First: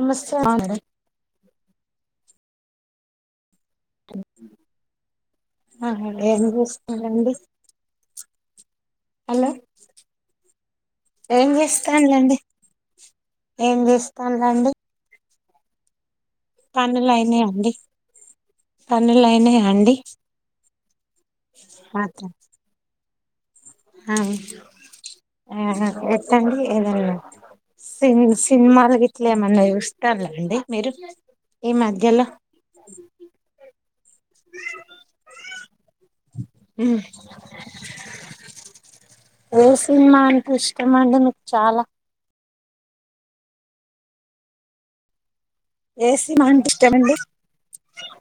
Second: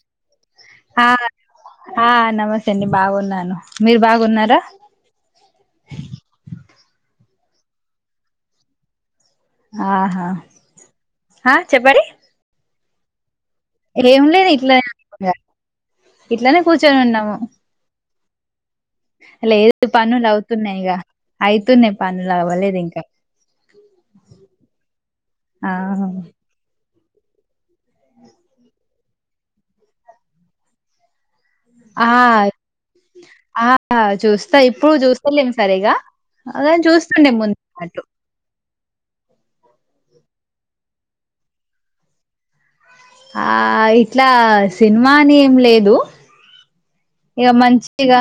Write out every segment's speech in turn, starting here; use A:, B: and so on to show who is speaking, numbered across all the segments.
A: నమస్తే ఆ
B: ఆ ఆ నమస్తే అండి బాగున్నాను మీరు బాగున్నారా
A: అ ఎమిరిస్ అదండి
B: ఆహా
A: ఏం
B: హా చెప్పరి
A: చేస్తానులేండి
B: ఏం లేదు ఇట్లా ఆ ఇట్లానే కూర్చొని ఉన్నాము
A: పనులైనా అండి పనులైనా
B: లే
A: అండి
B: పనులు అవుతున్నాయి ఇక అయితున్నాయి పనులు అవ్వలేదు ఇంకా
A: ఆ ఆ ఎత్తండి ఏదన్నా సినిమలు ఇట్లా ఏమన్నా చూస్తలాండి మీరు ఏ
B: ఆ
A: మాధ్యలో
B: ఆ చూస్తా ఇప్పుడు చూస్తలేం సరిగా అని చూస్తండే ముందున్నట్టు
A: ఉత్తరమండును చాలా
B: ఆ ఇట్లా సినిమాని
A: ఏసి మంట్
B: ఇక మంచిగా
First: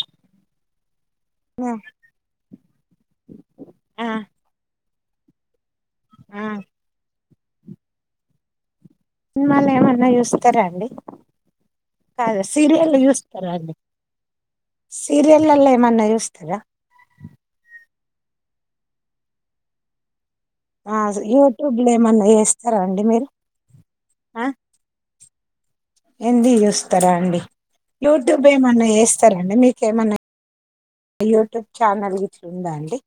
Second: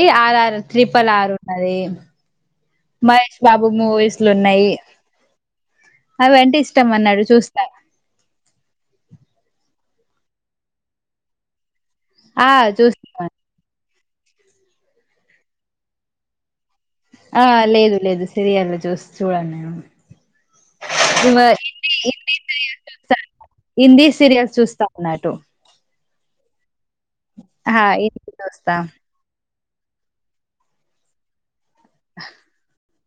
B: ఈ ఆథారు ప్పలారు ఉన్నది మహేష్ బాబు
A: ఆ
B: మూవీస్లు ఉన్నాయి
A: ఆ
B: అవంటే ఇష్టం అన్నాడు చూస్తా
A: సినిిమళ్ళ ఏమన్నా చూస్తారా అండి కాే
B: ఆ
A: సీరియల్
B: చూస్తా
A: చూస్స్తార అన్ని సీరియల్లల్లు చూస్తరా
B: ఆ లేదు లేదు సీరియల్ చూస్ చూడను నేను
A: ఆ అస
B: ఇవ
A: యూట్యూబ్లో ఏమన్నా
B: హిందీ హిందీ
A: చేస్తారా
B: సీరియల్స్
A: అండి మీరు
B: చూస్తాను హిందీ
A: ఆ
B: సీరియల్స్ చూస్తా అన్నట్టు
A: హిందీయి చూస్
B: ఆ హిందీ
A: యూట్యూబ్
B: చూస్తా
A: ఏమన్నా చేస్తారండి మీ ఇంకేమన్నా యూట్యూబ్ ఛానల్ గిట్ల ఉందా అండి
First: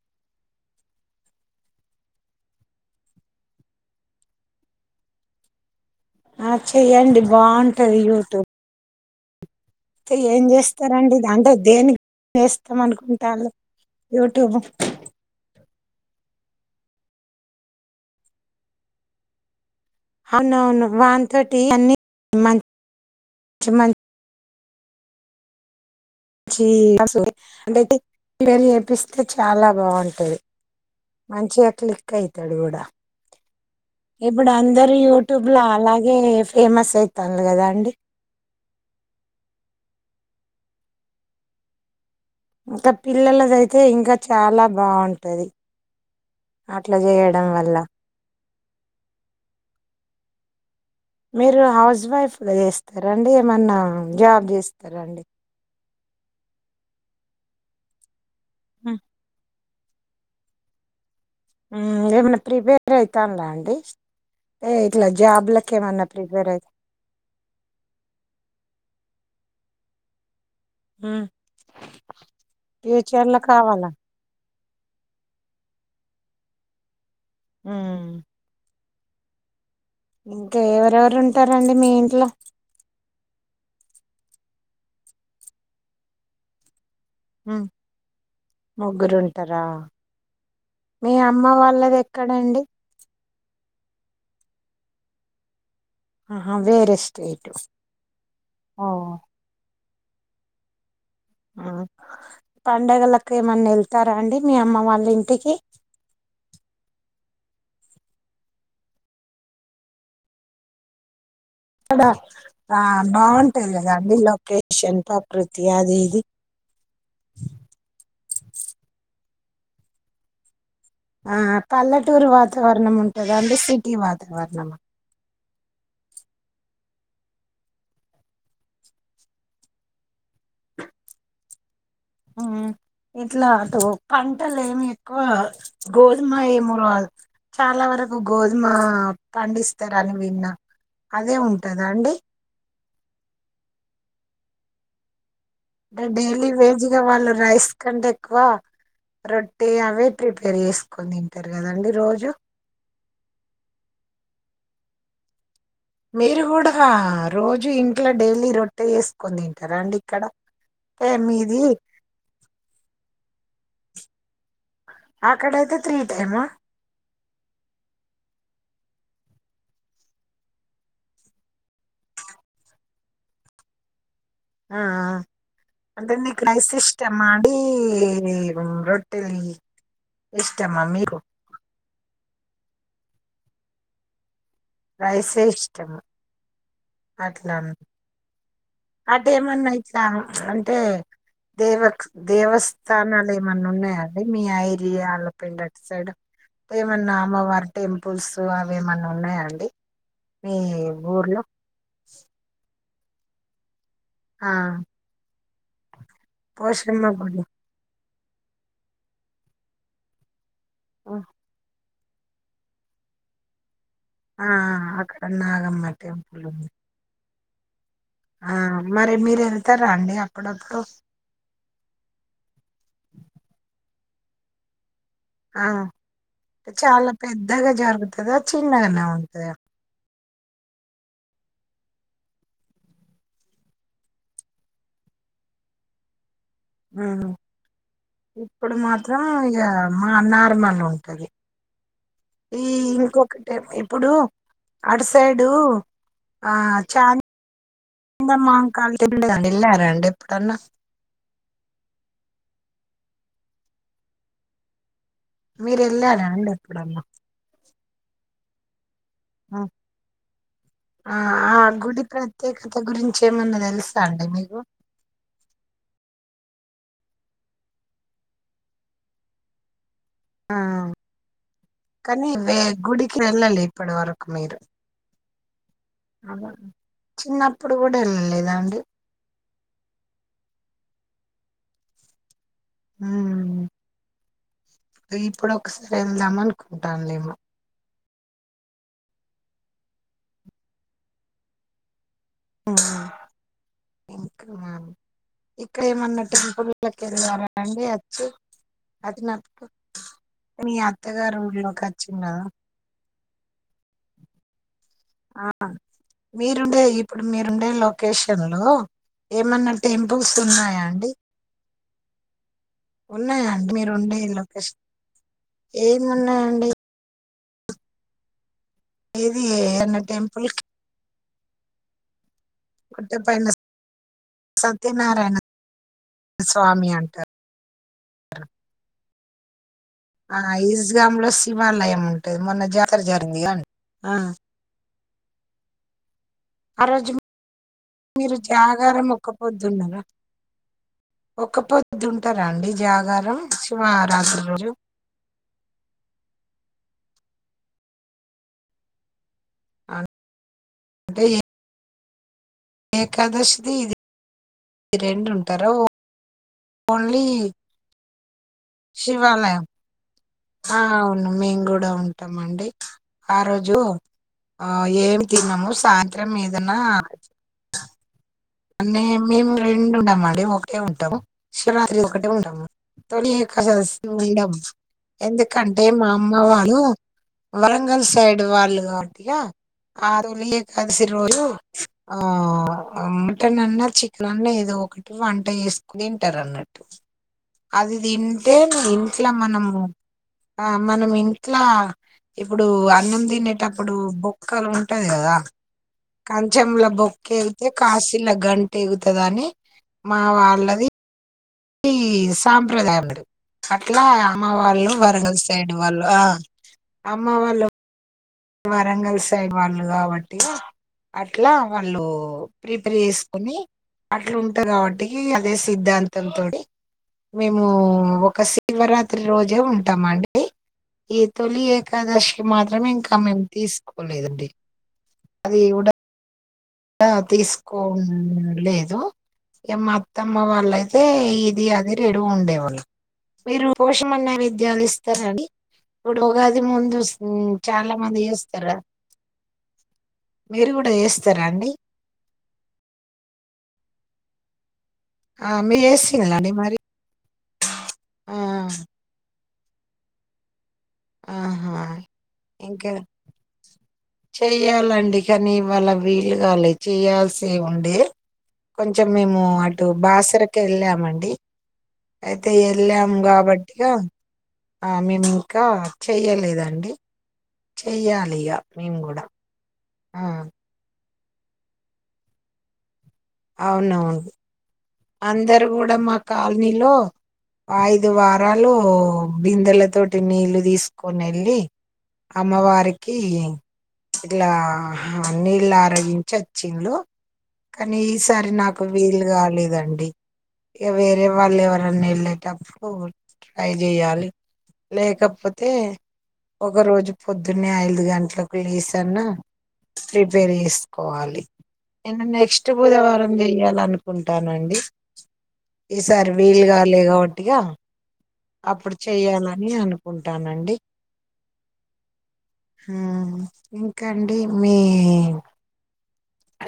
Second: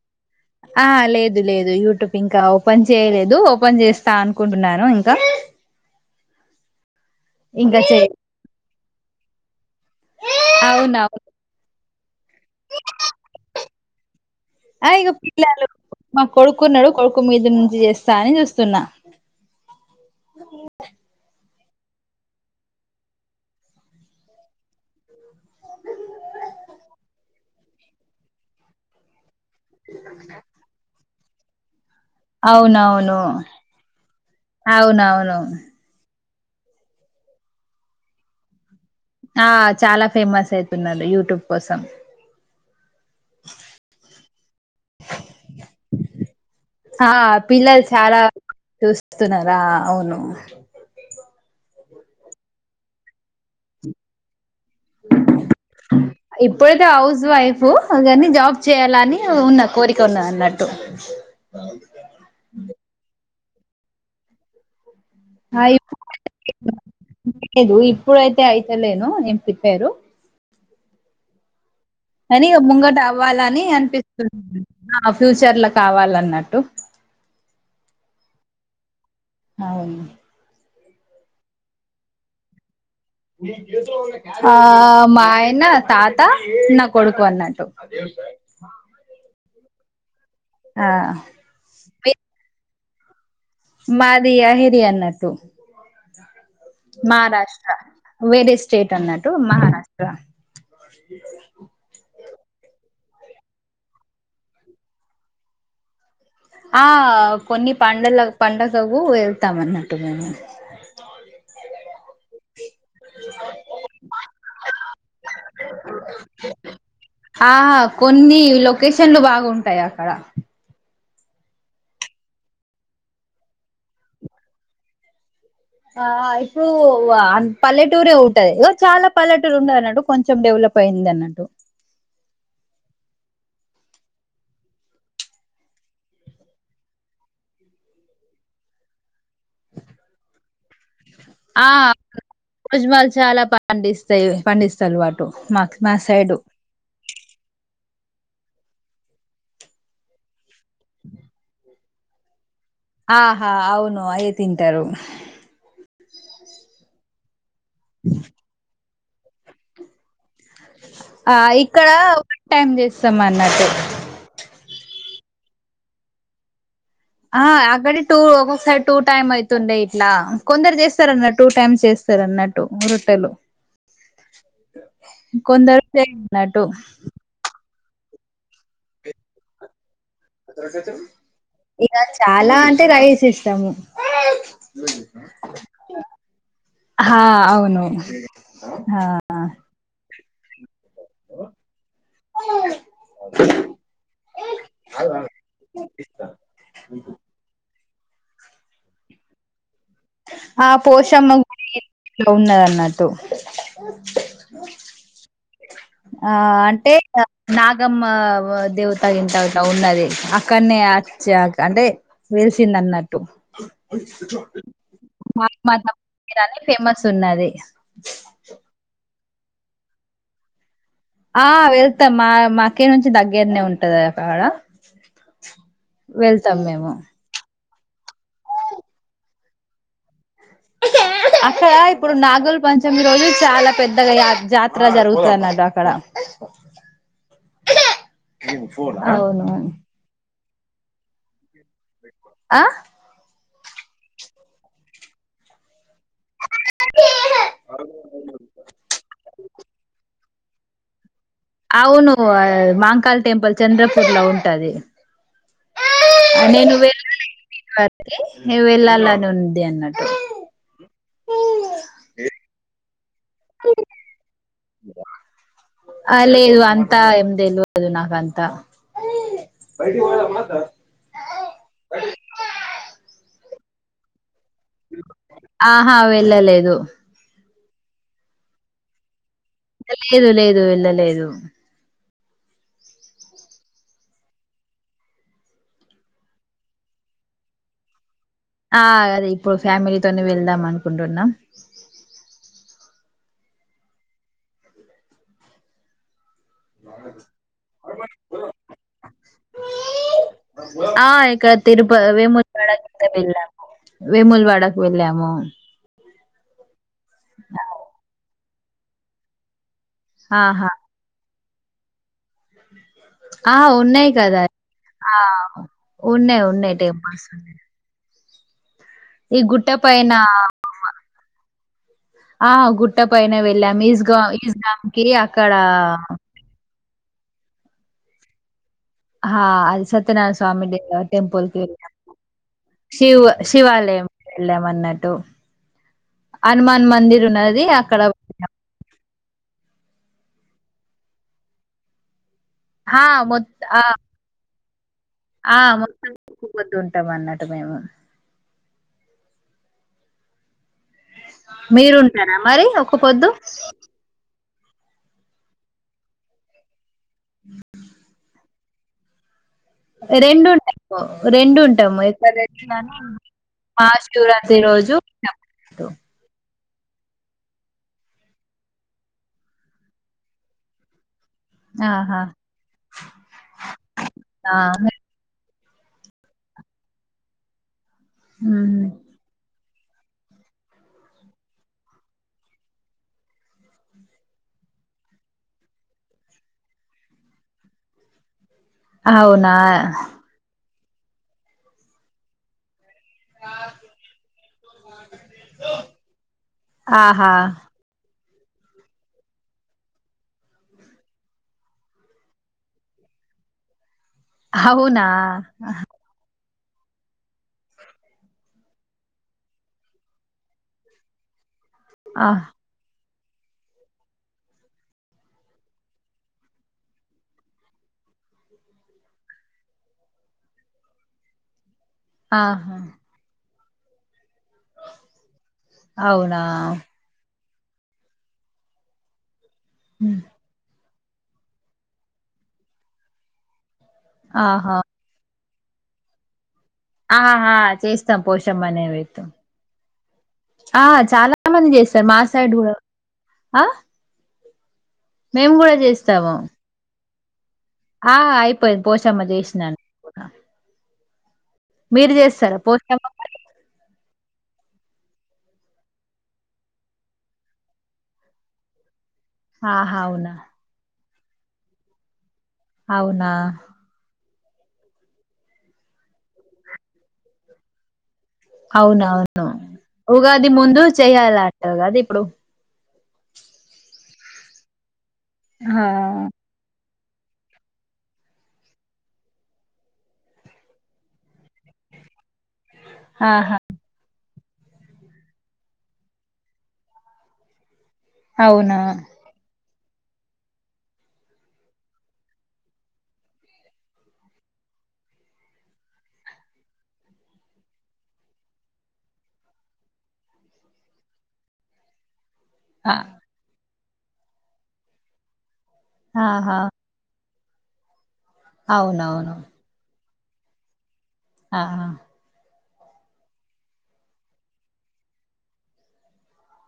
B: ఆ లేదు లేదు యూట్యూబ్ ఇంకా ఓపెన్ చేయలేదు ఓపెన్ చేస్తా అనుకుంటున్నాను ఇంకా
A: ఆ చెయ్యండి
B: ఇంకా
A: బాగుంటది
B: చెయ్
A: యూట్యూబ్ అంటే ఏం చేస్తారండి
B: అవునవును
A: ఇది అంటే దేనికి చేస్తాం అనుకుంటాలు
B: ఆగ పిల మా కొడుకున్నాడు కొడుకు మీదు నుంచి చేస్తా అని చూస్తున్నా
A: అవునువును వన్ థర్టీ అన్ని మంచి మ జ అ అంటే చెపిస్తే చాలా బాగుంటుంది మంచి ఎట్లి వుతాడు కూడా
B: అవునవును
A: ఇప్పుడు అందరుూ
B: అవునవును
A: యూట్యూబ్ లో అలాగే ఫేమస్ అవుతుంది కదా అండి
B: ఆ చాలా ఫేమస్ అయితున్నారుడు యూట్యూబ్ కోసం
A: ఇంకా పిల్లలదయితే ఇంకా చాలా బాగుంటంది అట్లా
B: ఆ
A: చేయడం వల్ల
B: పిల్లలు చాలా చూస్తున్నారా అవును
A: మీరు హౌస్ వైఫ్ గా చేస్తారా అ ఏమ జా చేస్తారా అండి
B: వైఫ అ జాబ్ చేయాలని ఉన్న కోరికను అన్నట్టు
A: ఏమన్నా ప్రిపేర్ అయితా అలా అంటడి అ
B: ఆప్పు లేదు ఇప్పుడు అైతే అయితేలేను చెప్పారు
A: హ
B: అని ముంగట అవ్వాల అని
A: కావాలా
B: అనిపిస్తుంది ఆ ఫ్యూచర్ లో కావాలన్నట్టు
A: ఆ
B: అవును
A: ఇంకా ఏమ ఎరెవరు ఉంటారండి మీ ఇంట్లో
B: ఆ మాయనా తత న కొడుకున్నటటు
A: మ్మ్ ముగ్గురు ఉంటారా మీ అమ్మ వాళ్ళది
B: మీ-
A: ఎక్కడంండి
B: మాది [unintelligible] అనట్టు
A: ఆహా వేరే స్టేట్
B: మహారాష్ట్ర వేరే
A: ఓ
B: స్టేట్ అన్నట్టు మహారాష్ట్ర [unintelligible]
A: పండగలకు ఏమన్నా వెళ్తారా అండి మీ అమ్మ వాళ్ళ ఇంటికి
B: ఆ కొన్ని పండల పండగకు వెళ్తాం అన్నట్టు మేము
A: అక్కడ ఆ బాగుంటుది కదండి లొకేషన్ ప్రకృతి అది ఇది
B: అన్ని లొకేషన్లు బాగుంటాయి అక్కడ
A: ఆ పల్లెటూరు వాతావరణం ఉంటంద అండి సిటీ వాతావరణం
B: ఆ ఇప్పుడు పల్లెటూరే ఉంటదిో చాలా పల్లెటూరు ఉంది అన్నట్టు కొంచెం డెవలప్ అయింది అన్నట్టు
A: ఇట్లా అటు పంటలు ఏమి ఎక్కువ గోధుమ ఏమో చాలా వరకు గోధుమ పండిస్తారని విన్నా అదే
B: ఆ
A: ఉంటదా అండి
B: భోజనాలు చాలా పండిస్తాయి పండిస్తారు వా
A: అంటే డైలీ వేజ్గా వాళ్ళు రైస్ క్కడి ఎక్కువ రొట్ట అవే ప్రీ పె చేేసుకొని తింటారు కదండి రోజు
B: ఆహా అవును అవే తింటారు
A: మీరు కూడా రోజు ఇంట్లో డైలీ రొట్టె చెస్ కొ తింటారాండి ఇక్కడ అంటే
B: ఆ
A: మీది
B: ఇక్కడ వన్ టైమ్ చేస్తాం అండి నట్టు
A: అక్కడయితే త్రీ టైమా
B: ఆ అక్కడ టూ ఒక్కొక్కసారి టూ టైమ్ అవుతుండే ఇట్లా కొందరు చేస్తారు అన్న టూ టైమ్ చేస్తారు అన్నట్టు రొట్టెలు
A: ఆ
B: కొందరు
A: అంత
B: చేయన్నట్టు
A: క్రైసిిష్ట మీ రొట్టలీ ఇష్టమ్మా మీరు
B: ఇక చాలా అంటే రైస్ ఇష్టము
A: రైసే ఇష్టమా
B: హా అవును ఆ
A: అదేమన్నా ఇట్లా అంటే దేవ దేవస్థానాలు ఏమన్నా ఉన్నాయాండి. మీ ఐరియాల పెండి అటు సైడ్ ఏమన్నా అమ్మవారి టెంపుల్స్ అవి ఏమన్న ఉన్నాయా అండి
B: ఆ పోషమ్మ గుడి ఉన్నదన్నట్ తో
A: ఆ
B: ఆ అంటే
A: పోషమ్మ
B: ఇగ
A: గుడి
B: నాగమ్మ ఆ దేవతాగింత ఇట్ల ఉన్నది కన్య ఆచ్చక్ అంటే వెలిసింది అన్నట్టు
A: ఆ అక్కడ
B: మా
A: నాగమ్మ టెంపుల్
B: [unintelligible]
A: ఉంది
B: ఫేమస్ ఉన్నది
A: ఆ మరి మీరు వెళ్తారా అండి అప్పుడప్పుడు
B: ఆ వెళ్తాం ఆడా
A: ఆ చాలా పెద్ దగ జరుగుతుద చిన్నగానే ఉంతద
B: అక్కడ ఇప్పుడు నాగుల్ పంచమి రోజు చాలా పెద్దగా జాతర జరుగుతన్నది అక్కడ
A: మ్మ్ ఇప్పుడు మాత్రం ఇగ మా అన్న ల మను ఉంటది
B: ఆ
A: ఈ ఇంకొకటి ఇప్పుడు ఆటు సైడు ఆ చాం మం మాంకాల్ టెంపుల్ వెళ్ వెళ్ళా రండి ప్పుడన్న
B: అవును మాంకాల్ టెంపుల్ చంద్రపూర్ లో ఉంటది
A: మీరు వెళ్ళార అండి ఎప్పుడన్నా
B: నువు ఎల్లాలా
A: ఆ ఆ గుడి ప్రత్యేకత ఎగురిం చ్చేమన్నా తెలుసా అండి మీకు
B: ఆ లేదు అంతా ఏం దెలువదు నాకంత
A: ఆ కానీ మే గుడికి వెల్లలే ఇప్పుడు వరకు మీరు
B: ఇ ఆహా వెళ్ళలేదు
A: ఇప్పుడు కూడా వెళ్ళలేదా అండి
B: ఇ లేదు లేదు వెళ్ళ లేదు
A: ఆ ఇప్పుడు ఒకసారి వెళ్దాం అనుకుంటండ్లేమో
B: ఆ అదే ఇప్పుడు ఫ్యామిలీతోనే వెళ్దాం అనుకుంటున్నాం
A: ఇంకా మ ఇప్పుడేమన్నా టెం పుల్ కట్లా వెళ్ళారా అండి వచ్చి అదిినట్ నీ అత్తగారు ఊళ్లోకి వచ్చిన్నా
B: దబిళ్ల వేముల్వాడకు వెళ్ళాము
A: మీరుండే ఇప్ ప్పుడు మీరుండే లోకేష్ లో ఏమన్న టెంపుల్స్
B: ఆహా
A: ఉన్నాయా అండి ఉన్నాయా
B: ఆ
A: అండి
B: ఉన్నాయి్
A: మీరుండే
B: కదా
A: లొకేషన్
B: ఆ ఉన్నాయి
A: ఏమున్నాయండి
B: ఉన్నాయి్ టెంపుల్స్ అే
A: ఏది ఏన్న టెంపుల్
B: ఆ ఆ గుట్ట పైన వెళ్ళాం ఈస్ ఈస్గాంకిి
A: సత్యనారాయణ
B: అక్కడ
A: ట
B: హా అది సత్యనారాయణ స్వామి
A: ఈస్గామ్ లో
B: టెంపుల్కి
A: శివాలయం
B: వెళ్ళము
A: ఉంటది మొన్న జాతర
B: శివ
A: జరిగింది అండి ఆ
B: శివాలయనికి వెళ్ళ మన్నట్ లో
A: ఆ
B: హనుమాన్
A: రోజు
B: మందిర్ ఉన్నది అక్కడ
A: మీరు జాగారం ఒక్క పొద్దున్నరాా ఒక్క పొద్దు ఉంటారా అండి
B: ఆ
A: జాగారం
B: మొత్ ఆ
A: శివరాత్రి రోజు
B: ఆ మొత్తాక్కు వద్దు ఉంటాం అన్నట్టు మేము
A: అ అంటే
B: మీరు ఉంటాార మరి ఒక పొద్దు
A: ఈ రెండు ఉంటారా ఓ ఓన్లీ శివాలయం ఆ
B: రెండుంటాము
A: అవును
B: రెండు
A: మేము కూడా
B: ఉంటాము
A: ఉంటామండి
B: ఎక్కడన్నా
A: ఆ రోజు
B: మహాశివరాత్రి రోజు ఉం టం అన్నట్టు
A: దన్న అన్నే మేము రెండు ఉండమండి ఒకే ఉంటాము శివరాత్రి
B: ఆహా
A: ఒక్కటే ఉంటాము తొలి ఏకాదశి రోజు
B: ఆ
A: ఉందాము ఎందు కంటే మామ వాళ్ళు వా వరంగల్ సైడ్ వాళ్ళు
B: ఉమ్.
A: కావట్టిగా అ ఉలియ కదసిరుు ఆ మటన్ అన్నా చికెన్ అన్నా ఏదో ఒకటి వంట చేేసుకుని తింటారు అన్నట్టు అది దీ అేమి ఇంట్లో
B: అవునా
A: మనము ఆ మనం ఇంట్లా ఇప్పుడు అన్నం తిినేటప్పుడు బొక్కలు ఉంటది కదా కంచెంల
B: ఆహా
A: బొక్కతే కాస్త ఇల్లా గంట ఎగుతుదని మా వాళ్ళది ఈ సాప్రదాయం అట్లా అమ్మ వాళ్ళు
B: అవునా
A: వరంగ సైడ్ వాళ్ళ అమ్మ వాళ్ళు వరంగల్ సైడ్ వాళ్ళు కాబట్టి అట్లా వాళ్ళు
B: ఆ
A: ప్రీప ని అట్లు ఉంటా కాబట్టికి అదే సిద్ధాంతం తోని మేము ఒక శివరాత్రి రోజే ఉంటామ అండి ఈ తొలి ఏకాదశి కి
B: ఆహా
A: మాత్రమే ఇంకా తీసుకోలేదండి
B: అవునా
A: ఆ తీసు కో లేదు ఏ మా
B: ఉమ్,
A: అత్తమ్మ వాళ్ళయితే అే ఇది అది రెడు ఉండేవాళ్ళు మీరు పోషమ నై
B: ఆహా
A: విద్యాలు ఇస్తారడి డు
B: ఆహా చేస్తాం పోషమ నీవేద్యం
A: మీరు
B: ఆ
A: కూడా
B: చాలా
A: చేస్తారా
B: చాలా మంది
A: అండి
B: చేస్తారు మాసయిూడ ఆ
A: ఆ
B: మేము కూడా
A: మీరు
B: చేస్తాము
A: చేసిన్లా అండి మరి
B: ఆ అయిపోయి పోషా మ ఇ స్నాన
A: ఆహా
B: మీరు చేస్తారా
A: ఇంకా
B: పోస్తమ
A: చెయ్యాలండి కానీ ఇవాళ వీలుగాలి చేయాల్సి ఉండే కొం కొంచెం మేము అటు
B: ఆహా అవునా
A: బాసరక వెళ్ళామండి అ అయితే వెళ్ళాము
B: అవునా
A: కాబట్టిగా ఆ మీన్ ఇంకా చెయ్యలేదండి చెయాలి ఇగ మేం కూడ
B: అవునవును ఉగాది ముందు చెయాల అంట కాదు ఇప్పుడు
A: అవునవును అందరు
B: ఆ
A: కూడా మా కాలనీలో ఐదు వారాలు బిందెల తోటి నీళ్లుు తీసుకొని వెళ్ళి అమ్మవారికి
B: ఆహా
A: ఇట్లా నీళ్ళ ఆరగించి వచ్చిలు కానీ ఈసారి
B: అవునా
A: నాకు వీలు కాలేదండి ఇక వేరే వాళ్ళు ఎవరన్నా వెళ్ళేటప్పుడు ట్రై చేయాలి లేకపోతే ఒక రోజు పొద్దున్న ఐదు గంటలకు లేసి అన్నా ప్రిపేర్ చేసుకోవాలి ఫాస్ట్
B: ఆ,
A: బుధవారం చెయాలను కుంటానండి ఈసారి
B: ఆహా
A: వీలుగలే గా కాబట్టి ఇగ అప్పుడు
B: అవునవును
A: చెయ్యాలని అను ఉంటానండి
B: ఆ
A: ఆ ఇంకాండి మీ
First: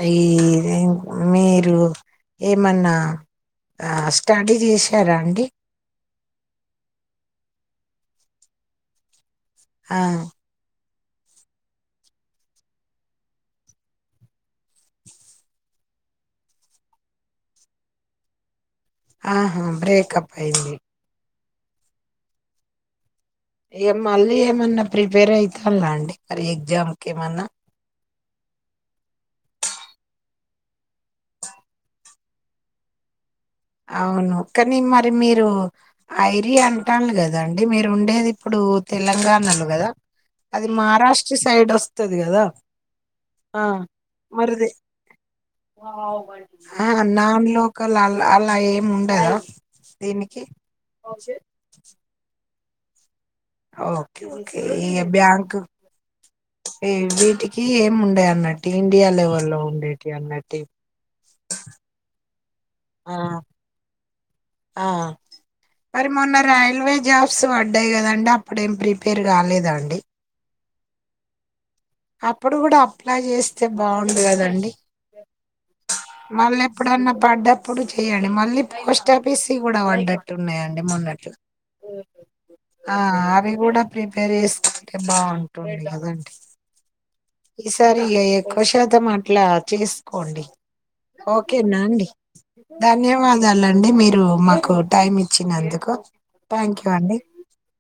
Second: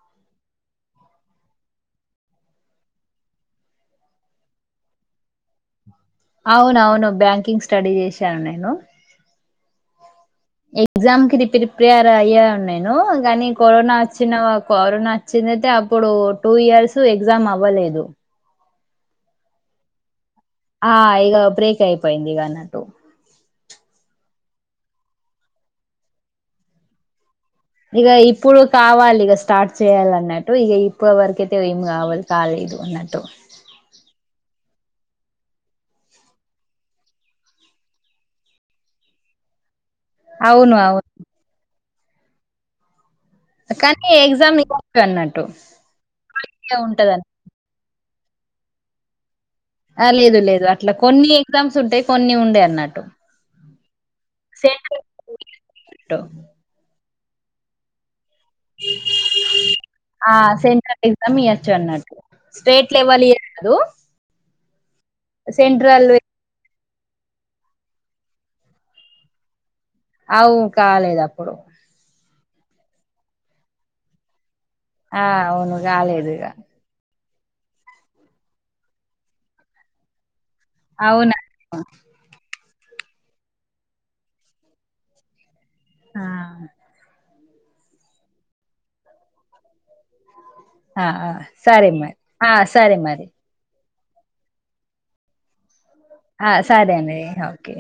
A: ఈ మీరు ఏమన్నా స్టడీ చేసారా అండి,
B: అవున అవును బ్యాంకింగ్ స్టడీ చేశాను నేను,
A: ఆ
B: ఎగ్జామ్ కి ప్రిపేర్ అయ్యానును నేను కానీ కరోనా వచ్చిన కరోనా వచ్చిందయితే అప్పుడు టూ ఇయర్స్ ఎగ్జామ్ అవ్వలేదు
A: ఆహా బ్రేకప్ అయింది
B: ఆ ఇగ బ్రేక్ అయిపోయింది ఇగ అన్నట్టు
A: ఇగ మళ్ళీ ఏమన్నా ప్రిపేర్ ఐ తాళ్ల అండి మరి ఎగ్జామ్ కి ఏమన్నా
B: ఇక ఇప్పుడు కావాలి ఇక స్టార్ట్ చేయాలి అన్నట్టు ఇక ఇప్పుడు వరకు అయితే ఏమి కావాలి కాలేదు అన్నట్టు
A: అవును కానీ మరి మీరు ఐరి అంటను కదా అండి మీరు ఉండేది ఇప్పుడు తెలంగాణలో కదా అది
B: అవును అవును
A: మహారాష్ట్ర సైడ్ వసా వస్తుది కదా ఆ
B: కానీ
A: మరి
B: ఎగ్జామ్
A: అది
B: ఇవ్వచ్చు అన్నట్టు ఉంటదని
A: నాన్ లోకల్ అ అలా ఏమి ఉండదా
B: ఆ లేదు
A: దీనికి
B: లేదు అట్లా కొన్ని ఎగ్జామ్స్ ఉంటాయి కొన్ని ఉండవు అన్నట్టు
A: ఓకే ఓకే ఈ
B: సెంట్రల్
A: బ్యాంక్
B: అన్నట్టు,
A: ఏ వీటికి ఏమి ఉండయన్న అంటే ఇండియా లెవెల్ లో ఉండేటి అన్నటి
B: సమీ అచ్చన్నటు స్టేట్ లెవల్యి గాదు
A: ఆ మరి మొన్న రైల్వే జాబ్స్ వడ్డాయి కదండి అప్పుడేం ప్రిపేర్ గాలేదం
B: అవు కాలేదు అప్పుడు
A: అప్పుడు కూడా అప్లై జేస్తే బాగుండు గదండి
B: ఆ అవును గాలేదిగ
A: ఎప్పుడన్నా పడ్డప్పుడు చేయ్యండి మళ్ళీ పోస్టఫీస్ గూడా వడ్డయ్ ఉన్నయండి మొన్నట్టు
B: అవునా
A: ఆ అవి గూడా ప్రిపేర్ చేసుకుంటే బావుం రొండు
B: ఆ
A: గాదాంటి ఈసారి ఇగ ఎక్కువ శాతం అట్లా చేసుకోండి
B: ఆ
A: ఓకేనా
B: సరే
A: అండి
B: మరి ఆ సరే మరి
A: ఒ మాకు టైమ్ ఇచ్చినందుకు
B: ఆ
A: థ్యాంక్ యూ
B: సరే అండి ఓకే